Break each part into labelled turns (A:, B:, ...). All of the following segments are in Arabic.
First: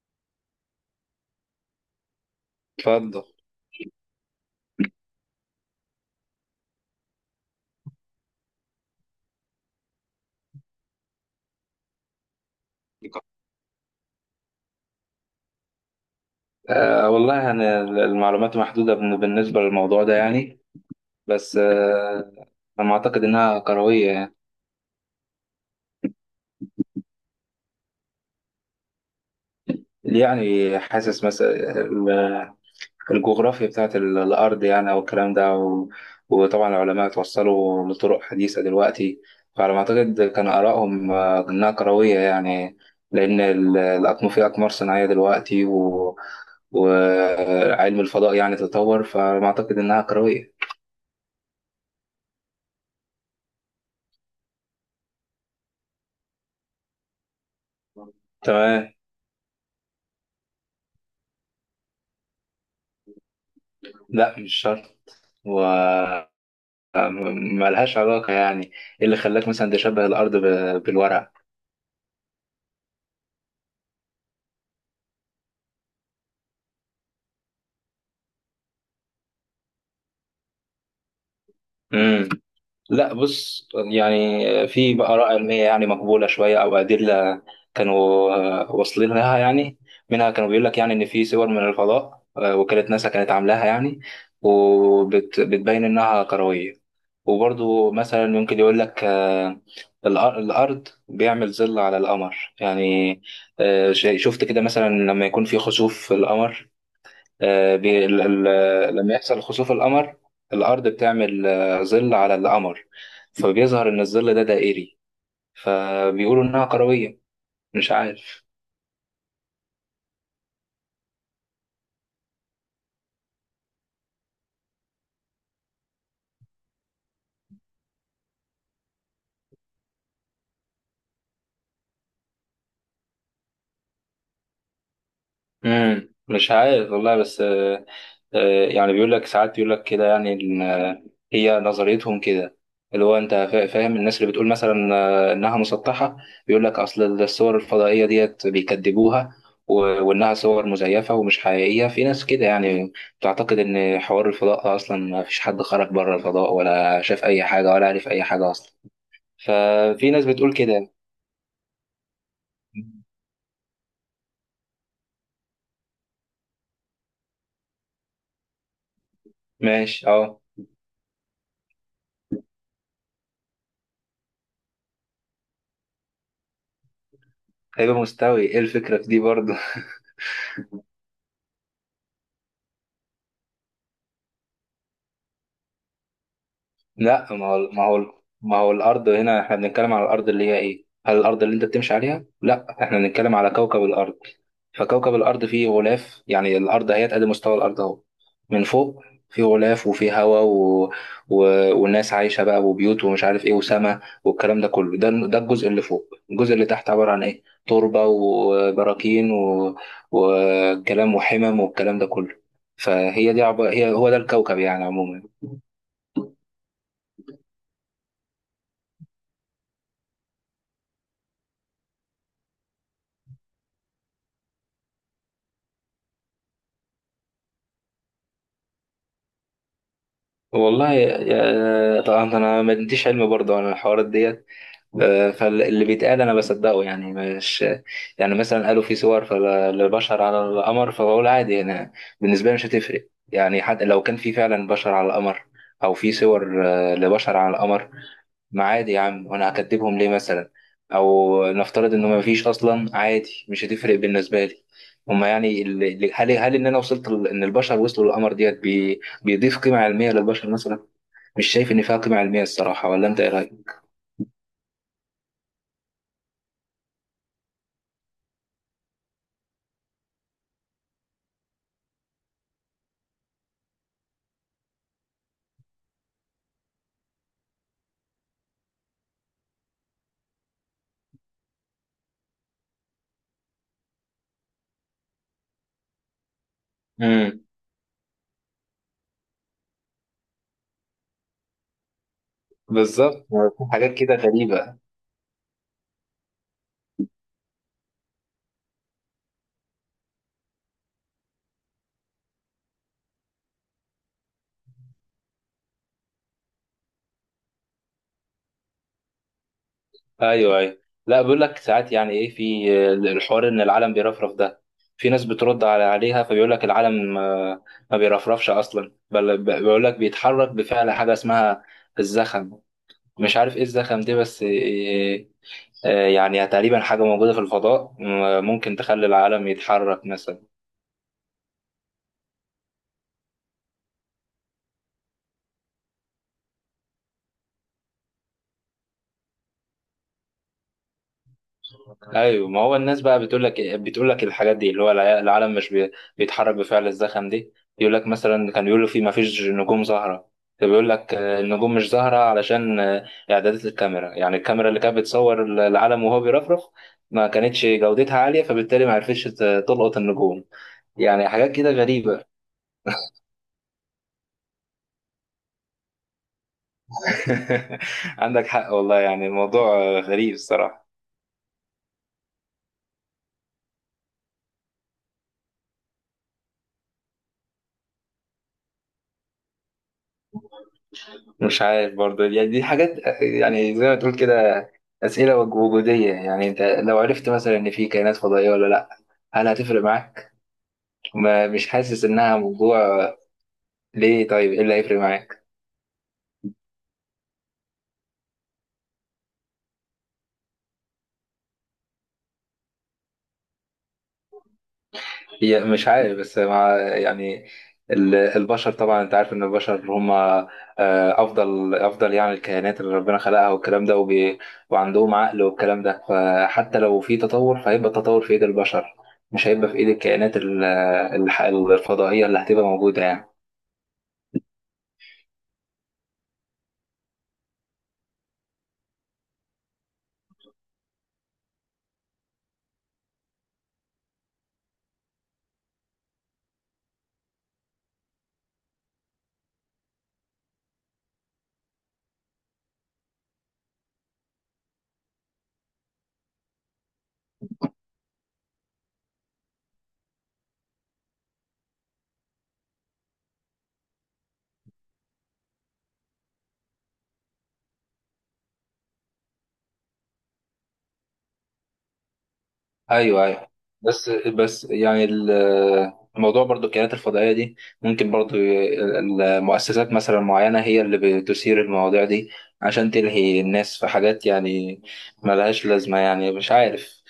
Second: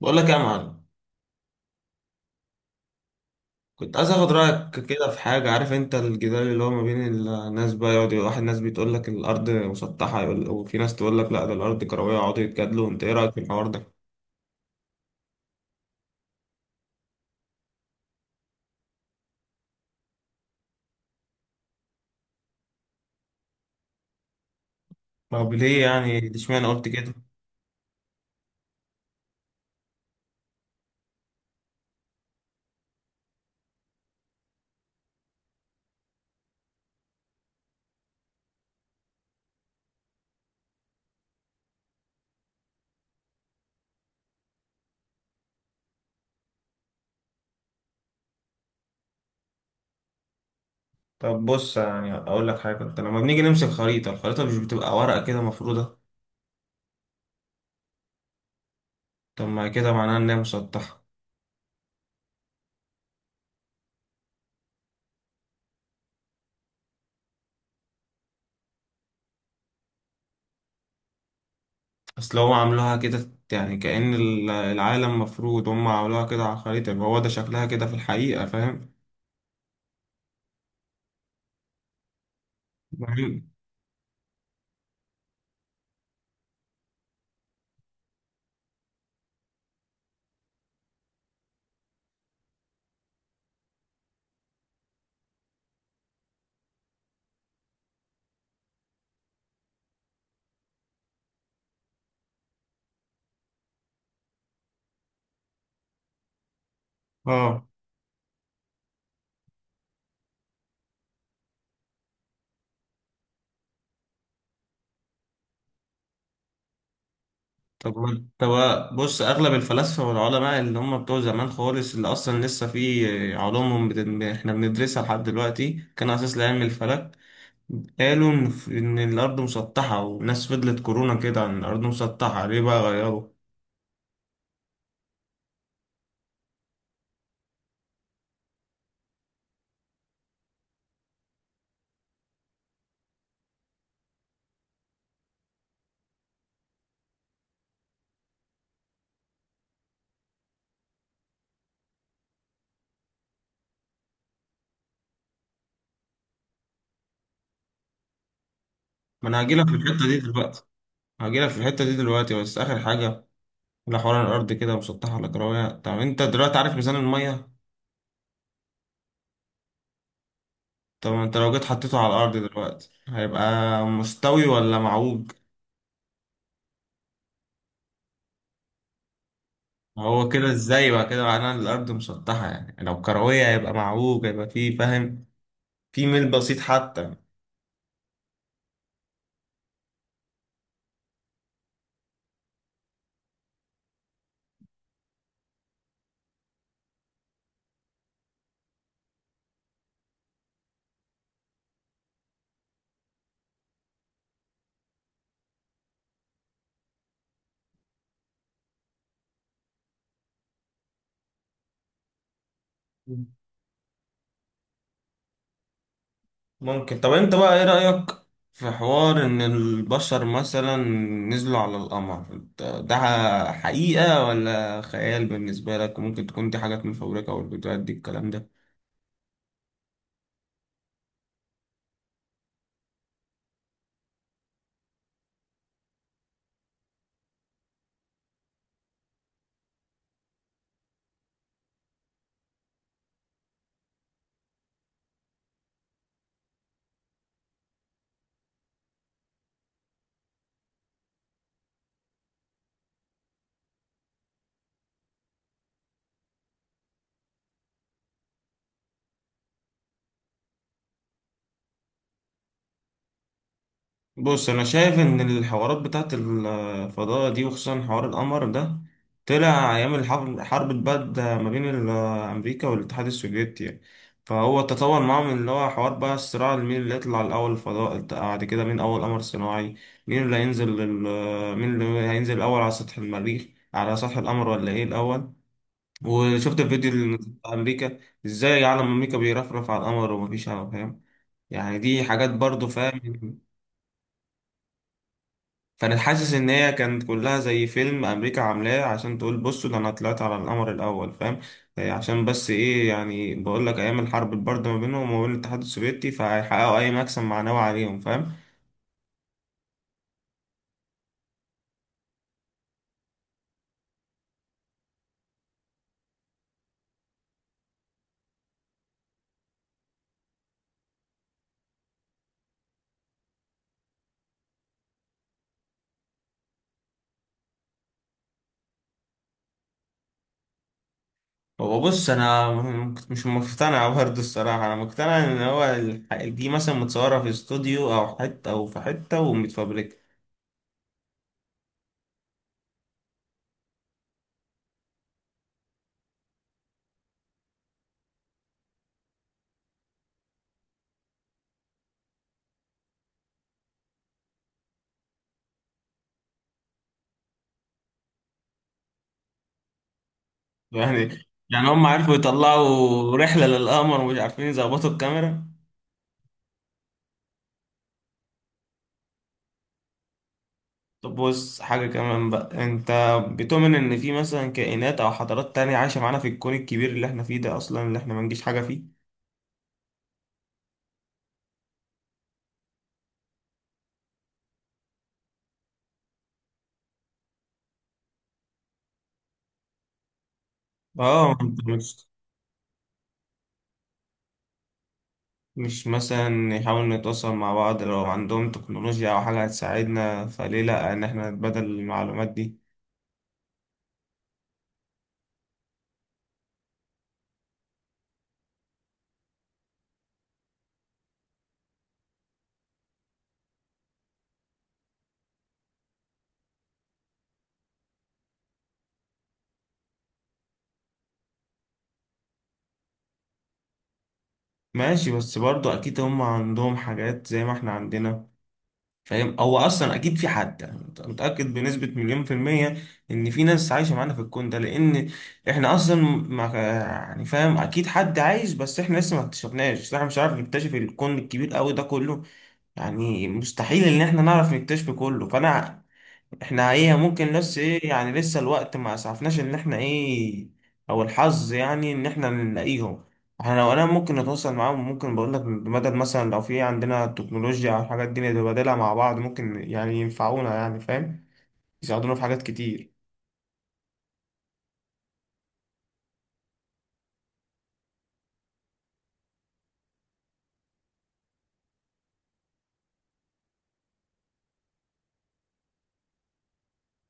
A: بقول لك يا معلم.
B: اتفضل.
A: كنت عايز اخد رايك كده في حاجه. عارف انت الجدال اللي هو ما بين الناس بقى، يقعد واحد ناس بتقول لك الارض مسطحه يقول، وفي ناس تقول لك لا ده الارض كرويه، يقعدوا يتجادلوا، انت ايه رايك في الحوار ده؟
B: والله، المعلومات محدودة بالنسبة للموضوع ده بس أنا أعتقد إنها كروية يعني
A: طب ليه يعني اشمعنى قلت كده؟
B: يعني حاسس مثلا ال- الجغرافيا بتاعت الأرض أو الكلام ده وطبعا العلماء توصلوا لطرق حديثة دلوقتي، فعلى ما أعتقد كان آرائهم، إنها كروية يعني. لأن في أقمار صناعية دلوقتي وعلم الفضاء يعني تطور، فعلى ما أعتقد إنها كروية.
A: طب بص، يعني اقول لك حاجه، انت لما بنيجي نمسك خريطه، الخريطه مش بتبقى ورقه كده مفروده؟
B: تمام.
A: طب ما كده معناها ان هي مسطحه.
B: لا، مش شرط، وملهاش علاقة يعني. ايه اللي خلاك مثلا تشبه الأرض بالورقة؟
A: اصل هم عاملوها كده، يعني كأن العالم مفروض، هم عملوها كده على الخريطه، يبقى هو ده شكلها كده في الحقيقه، فاهم.
B: امم. لا
A: مهم.
B: بص، يعني في آراء علمية يعني مقبولة شوية أو أدلة كانوا، واصلين لها يعني. منها كانوا بيقول لك يعني إن في صور من الفضاء، وكالة ناسا كانت عاملاها يعني، وبتبين إنها كروية. وبرضو مثلا ممكن يقول لك، الأر- الأرض بيعمل ظل على القمر يعني. شفت كده مثلا لما يكون في خسوف في القمر.
A: اه.
B: آه، بي- ال- لما يحصل خسوف القمر، الأرض بتعمل، ظل على القمر، فبيظهر إن الظل ده دائري، فبيقولوا إنها كروية. مش
A: طب ما-
B: عارف.
A: طب بص، اغلب الفلاسفه والعلماء اللي هم بتوع زمان خالص، اللي اصلا لسه في علومهم احنا بندرسها لحد دلوقتي، كان اساس لعلم الفلك. قالوا ان إن الارض مسطحه، والناس فضلت كورونا كده عن الارض مسطحه، ليه بقى غيروا؟
B: امم، مش عارف والله، بس يعني بيقول لك ساعات، بيقول لك كده يعني إن، هي نظريتهم كده، اللي هو انت فاهم، الناس اللي بتقول مثلا، انها مسطحه، بيقول لك اصل الصور الفضائيه ديت بيكذبوها، وانها صور مزيفه ومش حقيقيه. في ناس كده يعني بتعتقد ان حوار الفضاء اصلا ما فيش حد خرج بره الفضاء، ولا شاف اي حاجه، ولا عرف اي حاجه اصلا.
A: ما انا هجيلك في الحته
B: ففي
A: دي
B: ناس بتقول
A: دلوقتي.
B: كده.
A: هجيلك في الحته دي دلوقتي بس اخر حاجه، لحوار الارض كده مسطحه ولا كرويه. طب انت دلوقتي عارف ميزان الميه،
B: ماشي، اه.
A: طب انت لو جيت حطيته على الارض دلوقتي هيبقى مستوي ولا معوج؟
B: هيبقى مستوي. ايه الفكره في دي برضه؟
A: هو كده ازاي بقى، كده معناها إن الارض مسطحه، يعني لو كرويه هيبقى معوج، هيبقى فيه، فاهم؟ في ميل بسيط حتى.
B: لا، ما هو ما هو، الارض هنا احنا بنتكلم على الارض اللي هي ايه، هل الارض اللي انت بتمشي عليها؟ لا، احنا بنتكلم على كوكب الارض. فكوكب الارض فيه غلاف يعني، الارض اهي، ادي مستوى الارض اهو، من فوق فيه غلاف، وفيه هواء و... والناس عايشه بقى، وبيوت، ومش عارف ايه، وسماء، والكلام ده كله، ده ده الجزء اللي فوق. الجزء اللي تحت عباره عن ايه، تربه، وبراكين، وكلام، وحمم، والكلام ده كله. فهي دي عب... هي هو ده الكوكب يعني عموما.
A: ممكن. طب انت بقى ايه رايك في حوار ان البشر مثلا نزلوا على القمر؟ انت ده حقيقه ولا خيال بالنسبه لك؟ وممكن تكون دي حاجات مفبركه، والفيديوهات دي الكلام ده.
B: والله طبعا انا ما عنديش علم برضه عن الحوارات ديت، فاللي بيتقال انا بصدقه يعني، مش يعني، مثلا قالوا في صور، فالبشر على القمر، فبقول عادي، انا بالنسبه لي مش هتفرق يعني. حتى لو كان في فعلا بشر على القمر، او في صور، لبشر على القمر، ما عادي يا عم، وانا هكدبهم ليه مثلا؟ او نفترض انه ما فيش اصلا، عادي، مش هتفرق بالنسبه لي. هما يعني هل هل انا وصلت ان البشر وصلوا للقمر ديت بيضيف قيمه علميه للبشر مثلا؟ مش شايف ان فيها قيمه علميه الصراحه، ولا انت ايه رايك؟
A: بص، انا شايف ان الحوارات بتاعت الفضاء دي، وخصوصا حوار القمر ده، طلع ايام الحرب، حرب البرد ما بين امريكا والاتحاد السوفيتي يعني. فهو تطور معاهم، اللي هو حوار بقى الصراع مين اللي يطلع الاول الفضاء، بعد كده مين اول قمر صناعي، مين اللي هينزل الاول على سطح المريخ، على سطح القمر، ولا ايه الاول. وشفت الفيديو اللي نزل
B: امم.
A: بتاع امريكا، ازاي علم امريكا بيرفرف على القمر ومفيش علم، فاهم؟ يعني دي حاجات برضو،
B: بالظبط،
A: فاهم.
B: في حاجات كده غريبه.
A: كانت حاسس ان هي كانت كلها زي فيلم امريكا عاملاه، عشان تقول بصوا ده انا طلعت على القمر الاول، فاهم؟ عشان بس ايه، يعني بقول لك ايام الحرب البارده ما بينهم وما بين الاتحاد السوفيتي، فهيحققوا اي مكسب معنوي عليهم، فاهم؟
B: ايوه، ايوه. لا، بيقول لك ساعات يعني ايه، في الحوار ان العالم بيرفرف ده، في ناس بترد على عليها، فبيقول لك العالم، ما بيرفرفش اصلا، بل بيقول لك بيتحرك بفعل حاجه اسمها الزخم، مش عارف ايه الزخم دي، بس يعني تقريبا حاجه موجوده في الفضاء، ممكن تخلي العالم يتحرك مثلا.
A: هو بص، انا مش مقتنع برضه الصراحه، انا مقتنع ان هو دي مثلا متصوره في استوديو او حته، او في حته ومتفبركه.
B: ايوه، ما هو الناس بقى بتقول لك إيه، بتقول لك الحاجات دي، اللي هو العالم مش بيتحرك بفعل الزخم دي. يقول لك مثلا كان بيقولوا في ما فيش نجوم زهره، بيقول لك، النجوم مش زهره علشان، اعدادات الكاميرا، يعني الكاميرا اللي كانت بتصور العالم وهو بيرفرف ما كانتش جودتها عاليه، فبالتالي ما عرفتش تلقط النجوم.
A: يعني
B: يعني حاجات
A: يعني
B: كده
A: هم عرفوا
B: غريبه.
A: يطلعوا رحله للقمر ومش عارفين يظبطوا الكاميرا؟
B: عندك حق والله، يعني الموضوع، غريب الصراحه.
A: طب بص، حاجة كمان بقى. انت بتؤمن ان في مثلا كائنات او حضارات تانية عايشة معانا في الكون الكبير اللي احنا فيه ده اصلا، اللي احنا ما نجيش حاجة فيه؟
B: مش عارف برضه، يعني دي حاجات يعني زي ما تقول كده أسئلة وجودية يعني. أنت لو عرفت مثلا إن في كائنات فضائية ولا لأ، هل هتفرق معاك؟
A: اه.
B: ما
A: انت
B: مش حاسس
A: مش،
B: إنها موضوع. ليه طيب، إيه اللي هيفرق معاك؟
A: مثلا نحاول نتواصل مع بعض، لو عندهم تكنولوجيا او حاجة هتساعدنا، فليه لا ان احنا نتبادل المعلومات دي؟
B: هي مش عارف، بس مع يعني، البشر طبعا، انت عارف ان البشر هم، افضل يعني الكائنات اللي ربنا خلقها والكلام ده، وبي، وعندهم عقل والكلام ده، فحتى لو في تطور فهيبقى التطور في ايد البشر، مش هيبقى في ايد الكائنات الفضائية اللي هتبقى موجودة يعني.
A: ماشي، بس برضو اكيد هم عندهم حاجات زي ما احنا عندنا، فاهم. هو اصلا اكيد في حد، يعني أنت متاكد بنسبه مليون في الميه ان في ناس عايشه معانا في الكون ده؟ لان احنا اصلا ما يعني، فاهم، اكيد حد عايش، بس احنا لسه ما اكتشفناش، احنا مش عارف نكتشف الكون الكبير قوي ده كله، يعني مستحيل ان احنا نعرف نكتشفه كله. فانا احنا ايه، ممكن، بس ايه، يعني لسه الوقت ما اسعفناش ان احنا ايه، او الحظ يعني ان احنا نلاقيهم. احنا لو انا ممكن نتواصل معاهم، ممكن بقول لك بمدد مثلا، لو في عندنا تكنولوجيا او حاجات دي نتبادلها مع بعض، ممكن يعني ينفعونا، يعني فاهم، يساعدونا في حاجات كتير.
B: ايوه، ايوه. بس يعني الموضوع برضو، الكائنات الفضائيه دي، ممكن برضو المؤسسات مثلا معينه هي اللي بتثير المواضيع دي، عشان تلهي الناس في حاجات يعني ملهاش لازمه، يعني مش عارف،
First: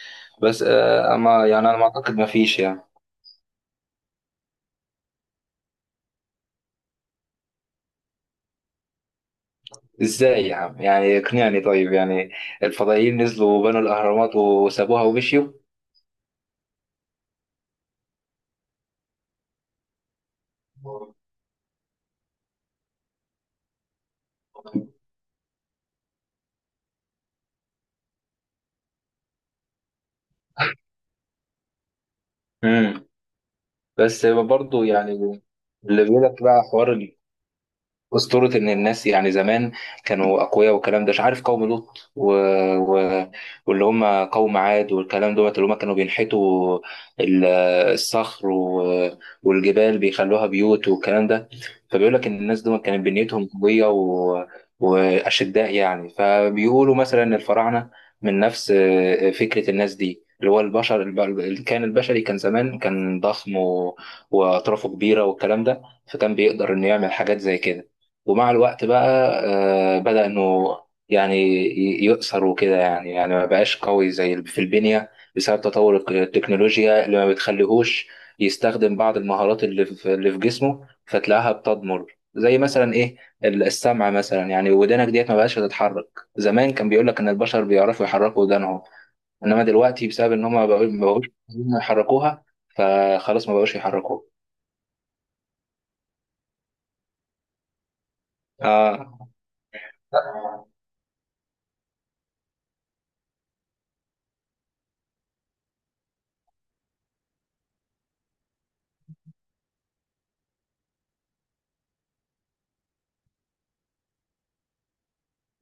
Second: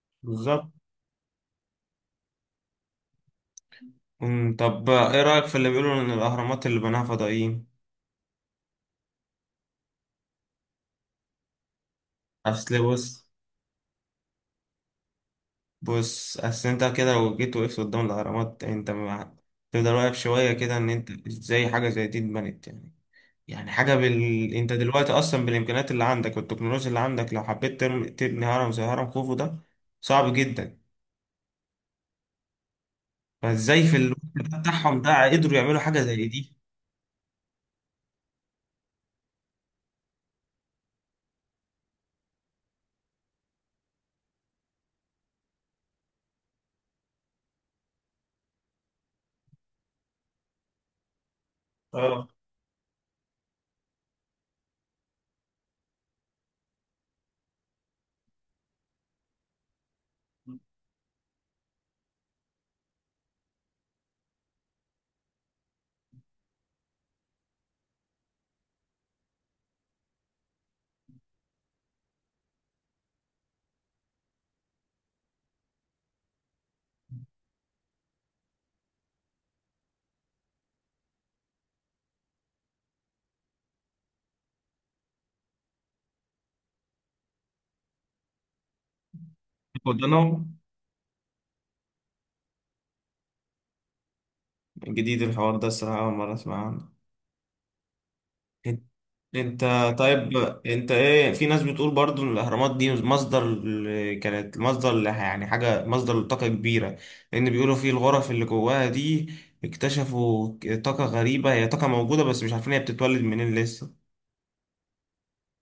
B: بس
A: بالظبط.
B: اما يعني انا ما اعتقد ما فيش يعني.
A: أمم، طب ايه رأيك في اللي بيقولوا ان الاهرامات اللي بناها فضائيين؟
B: ازاي يا عم، يعني اقنعني طيب، يعني
A: اصل بص
B: الفضائيين نزلوا وبنوا الاهرامات وسابوها ومشيوا؟
A: بص اصل انت كده لو جيت وقفت قدام الاهرامات، انت ما- تفضل واقف شوية كده، ان انت ازاي حاجة زي دي اتبنت يعني؟ يعني حاجة انت دلوقتي اصلا بالامكانيات اللي عندك والتكنولوجيا اللي عندك، لو حبيت تبني هرم زي هرم خوفو ده، صعب جدا.
B: امم.
A: فازاي في الوقت
B: بس
A: ده
B: برضو
A: بتاعهم
B: يعني
A: ده قدروا يعملوا حاجة
B: اللي بيقول
A: زي
B: لك
A: دي؟
B: بقى، حوار أسطورة إن الناس يعني زمان كانوا أقوياء والكلام ده، مش عارف قوم لوط و... واللي هم قوم عاد والكلام دوت، اللي هم كانوا بينحتوا ال- الصخر والجبال بيخلوها بيوت والكلام ده، فبيقول لك
A: اه.
B: إن الناس دول كانت بنيتهم قوية وأشداء يعني. فبيقولوا مثلا إن الفراعنة من نفس فكرة الناس دي، اللي هو البشر كان البشري كان زمان كان ضخم وأطرافه كبيرة والكلام ده، فكان بيقدر إنه يعمل حاجات زي كده. ومع الوقت بقى، بدأ إنه يعني يؤثر وكده، يعني يعني ما بقاش قوي زي في البنية، بسبب تطور التكنولوجيا اللي ما بتخليهوش يستخدم بعض المهارات اللي في اللي في جسمه، فتلاقيها بتضمر، زي مثلا إيه، السمع مثلا يعني، ودانك ديت ما بقاش تتحرك. زمان كان بيقول لك إن البشر بيعرفوا يحركوا ودانهم، إنما دلوقتي بسبب
A: قدرنا
B: إن هم ما بقوش عايزين يحركوها، فخلاص ما بقوش يحركوها.
A: جديد الحوار ده الصراحة، أول مرة أسمعه. انت انت طيب انت ايه، في ناس بتقول برضو ان الاهرامات دي مصدر يعني حاجه مصدر لطاقه كبيره، لان بيقولوا في الغرف اللي جواها دي اكتشفوا طاقه غريبه، هي طاقه موجوده بس مش عارفين هي بتتولد منين لسه،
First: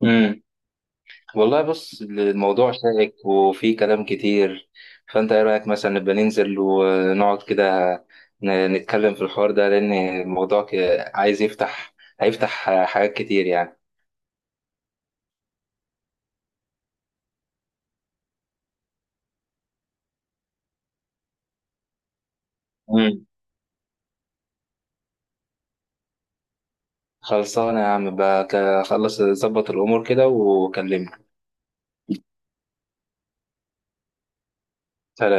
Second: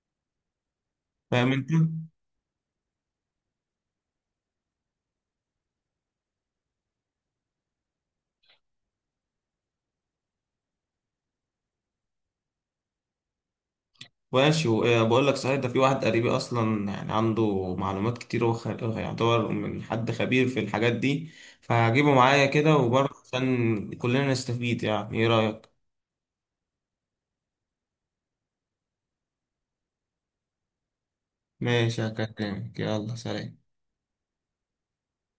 B: آه.
A: فاهم
B: والله
A: انت؟
B: بص، الموضوع شائك وفيه كلام كتير، فانت ايه رأيك مثلا نبقى ننزل ونقعد كده، نتكلم في الحوار ده، لان الموضوع عايز يفتح، هيفتح حاجات كتير يعني.
A: ماشي. بقول لك صحيح، ده في واحد قريبي اصلا يعني عنده معلومات كتير، يعتبر من حد خبير في الحاجات دي، فهجيبه معايا كده وبرضه
B: مم.
A: عشان كلنا نستفيد، يعني ايه رايك؟
B: خلصانة يا عم بقى، خلص ظبط الامور كده وكلمني.
A: ماشي، هكلمك. يلا سلام.
B: سلام.